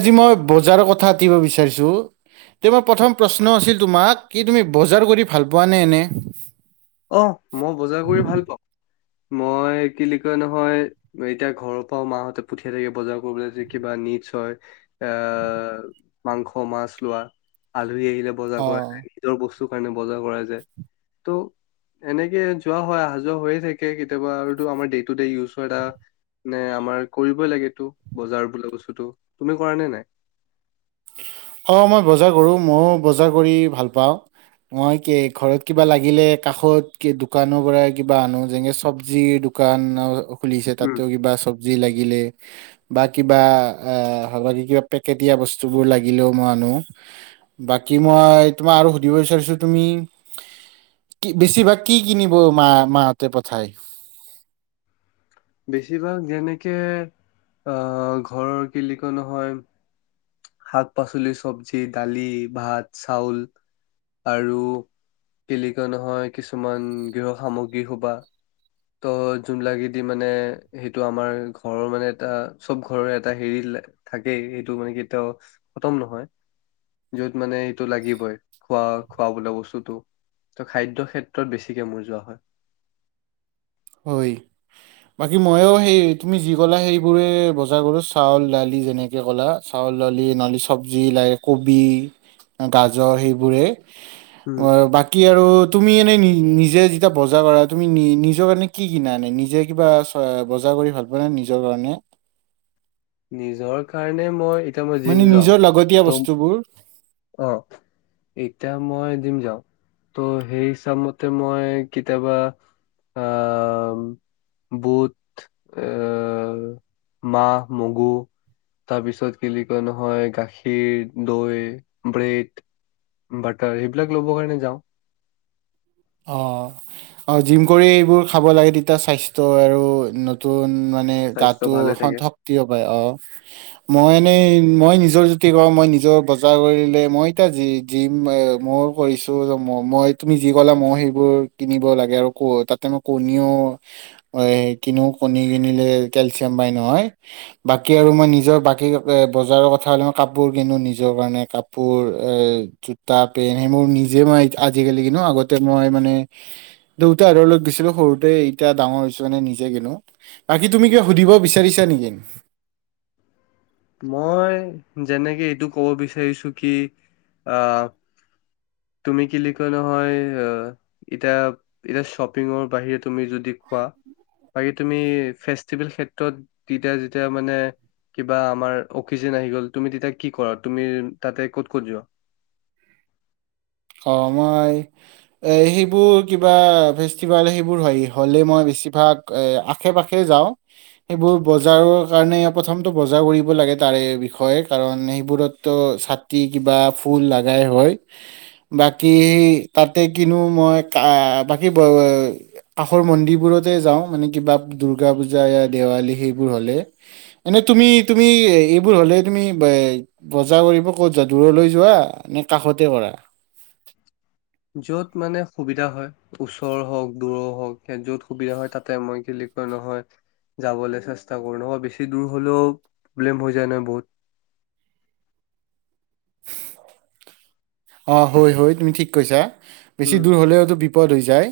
আজি মই বজাৰৰ কথাাতিব বিচাৰিছো তে মই প্ৰথম প্ৰশ্ন আছিল তোম কি তুমি বজাৰ কৰি ভাল পোৱা নে এনে আহ মই বজাৰ কৰি ভাল পাওঁ মই কি বুলি কয় নহয় এতিয়া ঘৰৰ পৰাও মাহতে পঠিয়াই থাকে বজাৰ কৰিবলৈ যে কিবা নিডছ হয় এ মাংস মাছ লোৱা আ ধুৰি আহিলে বজাৰ অ কৰা নিজৰ বস্তু কাৰণে বজাৰ কৰা যায় ত' এনেকে যোৱা হয় অহা যোৱা হৈয়ে থাকে কেতিয়াবা আৰু আমাৰ ডেই টু ড ইউজ এটা মে আমাৰ কৰিবই লাগেতটো বজাৰ বোলা বস্তুটো তুমি কৰা নে নাই অঁ মই বজাৰ কৰোঁ ময়ো বজাৰ কৰি ভাল পাওঁ মই ঘৰত কিবা লাগিলে কাষত দোকানৰ পৰা কিবা আনো যেনেকৈ চব্জিৰ দোকান খুলিছে উম, তাতেও কিবা চব যি লাগিলে বা কিবা আ আ হালধীয়া পেকেটীয়া বস্তু বস্তুবোৰ লাগিলেও মই আনো বাকী মই তোমাক আৰু সুধিব বিচাৰিছো তুমি কি বেছিভাগ কি কিনিব মা মাহতে পঠাই বেছিভাগ যেনেকে আহ ঘৰৰ কি বুলি কয় নহয় শাক পাচলি চব্জি দালি ভাত চাউল আৰু কে বুলি কা নহয় কিছুমান গৃহ সামগ্ৰী সোবা ত' যোনিলাকেদি মানে সেইটো আমাৰ ঘৰৰ মানে এটা চব ঘৰৰ এটা হেৰি থাকেই সেইটো মানে কি এতিয়া খতম নহয় যত মানে এইটো লাগিবই খোৱা খোৱা বল বস্তুটো ত খাদ্যয় ক্ষেত্ৰত বেছিকে মৰ যোৱা হয় হয় বাকী ময়ো সেই তুমি যি ক'লা সেইবোৰে বজাৰ কৰোঁ চাউল দালি যেনেকে ক'লা চাউল দালি নালি চব্জি লাগে কবি গাজৰ সেইবোৰে উম অ বাকী আৰু তুমি এনেই নি নিজে যেতিয়া বজাৰ কৰা তুমি নি নিজক এনে কি কিনা এ নিজে কিবা বজাৰ কৰি ভাল পোৱা নাই নিজৰ কাৰণে নিজৰ কাৰণে মই এতিয়া মই জিম মানে যাওঁ নিজৰ লাগতীয়া ত বস্তুবোৰ অ এতিয়া মই দিম যাও ত' সেই হিচাপ মতে মই কেতিয়াবা আহ বুট এ মাহ মগু তাৰপিছত কি বুলি কয় নহয় গাখীৰ দৈ ব্ৰেড বাটাৰ সেইবিলাক ল'ব কাৰণে যাওঁ অ অ জিম কৰি এইবোৰ খাব লাগে তেতিয়া স্বাস্থ্য আৰু নতুন মান মানে স্বাস্থ্য গাটো ভালে থাকে শক্তি পায় অ মই এনেই মই নিজৰ জুতি কওঁ মই নিজৰ বজাৰ কৰিলে মই এ জিম মই কৰিছো মই তুমি জিম [unintelligible] মই সেইবোৰ কিনিব লাগে আৰু [unintelligible] তাতে মই কণীও এই কিনো কণী কিনিলে কেলচিয়াম পাই নহয়, বাকী আৰু মই নিজৰ বাকী বজাৰৰ কথা হলে মই কাপোৰ কিনো নিজৰ কাৰণে কাপোৰ এ জোতা পেণ্ট সেইবোৰ নিজে মই আজিকালি কিনো আগত মই মানে দেউতাহঁতৰ লগত গৈছিলো সৰুতে এতিয়া ডাঙৰ হৈছো মানে নিজে কিনো, বাকী তুমি কিবা সুধিব বিচাৰিছা নেকি। মই যেনেকে এইটো ক'ব বিচাৰিছো কি অ তুমি কি বুলি কয় নহয় এতিয়া এতিয়া শ্বপিঙৰ বাহিৰে তুমি যদি কোৱা বাকী তুমি ফেষ্টিভেল ক্ষেত্ৰত তেতিয়া যেতিয়া মানে বা আমাৰ অফিচন আহি গ'ল তুমি তেতিয়া কি কৰা তুমি তাতে ক'ত ক'ত যোৱা অঁ, মই এ সেইবোৰ কিবা ফেষ্টিভেল সেইবোৰ হয় হ'লে মই বেছিভাগ এ আশে পাশে যাওঁ, সেইবোৰ বজাৰৰ কাৰণে প্ৰথমটো বজাৰ কৰিব লাগে তাৰে বিষয়ে কাৰণ সেইবোৰতটো ছাতি কিবা ফুল লাগাই হয়। বাকী তাতে কিনো মই ক বাকী কাষৰ মন্দিৰবোৰতে যাওঁ মানে কিবা দূৰ্গা পুজা দেৱালী সেইবোৰ হ'লে এনে তুমি তুমি এইবোৰ হ'লে তুমি বজাৰ কৰিব ক'ত যোৱা দূৰলৈ যোৱা নে কাষতে কৰা যত মানে সুবিধা হয় ওচৰ হওঁক দূৰৰ হওক য'ত সুবিধা হয় তাতে মই কি বুলি কয় নহয় যাবলৈ চেষ্টা কৰো নহয় বেছি দূৰ হলেও প্ৰব্লেম হৈ যায় নহয় বহুত অঁ হয়-হয় তুমি ঠিক কৈছা। বেছি দূৰ উম হলেওতো বিপদ হৈ যায়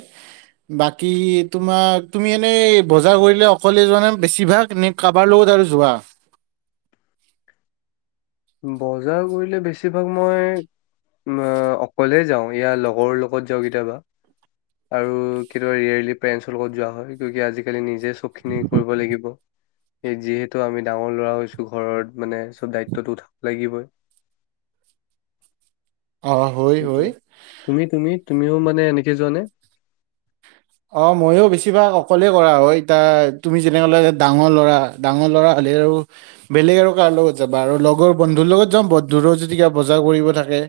বাকী তোমাক তুমি এনেই বজাৰ কৰিলে অকলে যোৱা নাই বেছিভাগ নে কাৰবাৰ লগত আৰু যোৱা বজাৰ কৰিলে বেছিভাগ মই অকলে যাওঁ ইয়াৰ লগৰৰ লগত যাওঁ কেতিয়াবা আৰু কেতিয়াবা ৰিয়লি পেৰেন্টছৰ লগত যোৱা হয় কি আজিকালি নিজ নি যে চব খিনি কৰিব লাগিব এই যিহেতু আমি ডাঙৰ ল'ৰা হৈছো ঘৰত মানে চব দায়িত্বটো থাক লাগিবই অ হয় সেইটোৱ হয় তুমি তুমি তুমিও মানে এনেকে যোৱাানে অ ময়ো বেছিভাগ অকলে কৰা হয় এতিয়া তুমি যেনেক ডাঙৰ লৰা ডাঙৰ লৰা হ'লে আৰু বেলেগ আৰু কাৰ লগত যাবা আৰু লগৰ বন্ধুৰ লগত যওঁ বন্ধুৰো যেদি কিবা বজাৰ কৰিব থাকে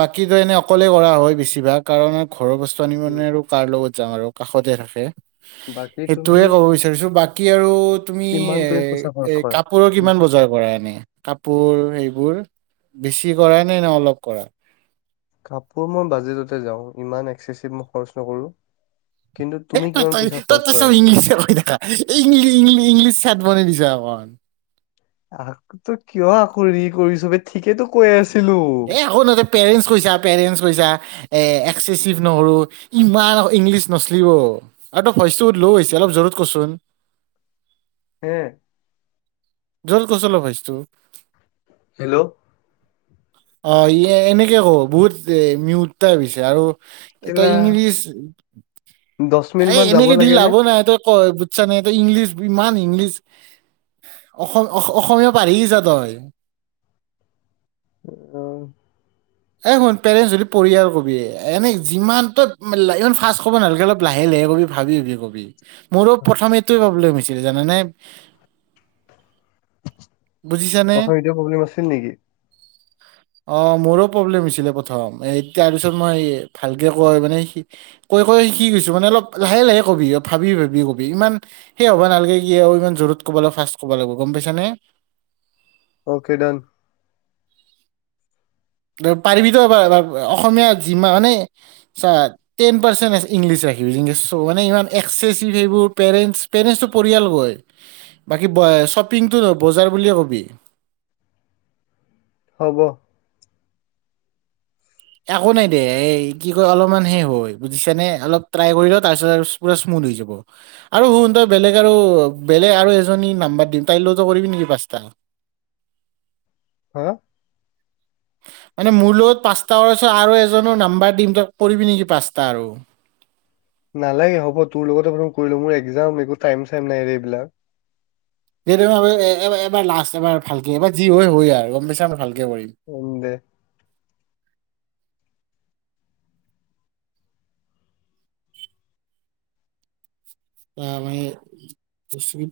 বাকীো এনে অকলে কৰা হয় বেছিভাগ কাৰণ ঘৰৰ বস্তুনিব উম। মানে আৰু কাৰ লগত আমাৰ কাষতে থাকে বাকী তুমি সেইটোয়ে ক'ব বিচাৰিছো বাকী আৰু তুমি কিমান এ তুমি পইচা এ খৰচ কৰা? কাপোৰৰ কিমান বজাৰ কৰা এনে কাপোৰ সেইবোৰ বেছি কৰা [unintelligible] নে অলপ কৰা। কাপোৰ মই বাজেটতে যাওঁ, ইমান এক্সেচিভ মই খৰচ নকৰোঁ। এই তই, তই- তই- তই চব ইংলিছে [unintelligible] ইংলিছ ছেত বনাই দিছা। যৱান আ তো কিয় আাকো কৰিছ বে ঠিকেই তো কৈ আছে এ শো নহতে পেৰেণ্টছ কৈছা পেৰেণ্ট কৈছা এ এক্চেচিভ নহৰো ইমান ইংলিছ নচলিব আৰু ত ভইচটো বহুত ল' হৈছে অলপ জোৰত কচোন। হে জল কচল ভাইছ তো হেল্ল' অ ই এনেকে কব বহুত এ মিউাইিছে আৰু এ কেলা তই ইংলিছ দহ মিনিট এই মান যাব এনেকে দি লাগে নে? লাভ নাই তই কয় বুজছা নাই তই ইংলিছ ইমান ইংলিছ অসমীয়া পঢিছা তই আহ এ শুন পেৰেণ্টছ যদিঢ়ি আৰু কবি এনেই যিমান ত ইমান ফা্ষ্ কব নালে অলপ লাহে লাহে কবি ভাবিিবি কবি মোৰো প্ৰথম এইটোৱে প্ৰব্লেম হৈছে [unintelligible] ককাৰ এতিয়া প্ৰব্লেম আছিল নেকি অ মোৰো প্ৰব্লেম হৈছিলে প্ৰথম তাৰ পিছত মই ভালকে কয় মানে কৈ কৈ শিক গৈছো মানে অলপ লাহে লাহে কবি ভাবি ভাবি কবি ইমান সেই হবা নালাগে কি আৰু ইমান জত কব লিব ফা্ষ কব লিব গম পাইছ নে অ'কে ডন পাৰিবি তো অসমীয়া যিমান মানে টেন পাৰ্চ ইংলিছ ৰাখিবছ মানে ইমান একেচিভ সেইবোৰ পেৰেণ্টছ পেৰেণ্টছটো পৰিয়ালগৈ বাকী শ্বপিংটো নহ বজাৰ বুলিয়ে ক'বি হ'ব একো নাই দে এই কি ক অলপমান হেষ হয় বুজিছ নে অলপটাই কৰি তাৰিছ প স্মুথ হৈ যাব আৰু শই বেলেগ আৰু বেলেগ আৰু এজনী নাম্ব দি তাইলৈত কৰিবি নেকি পচ হা মানে মোৰ লগত পাঁচটা পছত আৰু এজনো নাম্বাৰ দিম তাক পবিি নেকি পাঁচটা আৰু নালাগে হ'ব তোৰ লগত আ কৰিলো মোৰ একজাম একো াইম চাইম নাইৰে এইবিলাক এবাৰ লাষ্ট এবাৰ ভালকে এবাৰ যি হয় হয় আৰু গম পেছ ভালকে কৰিম উম দে ত মানে ব্তুবি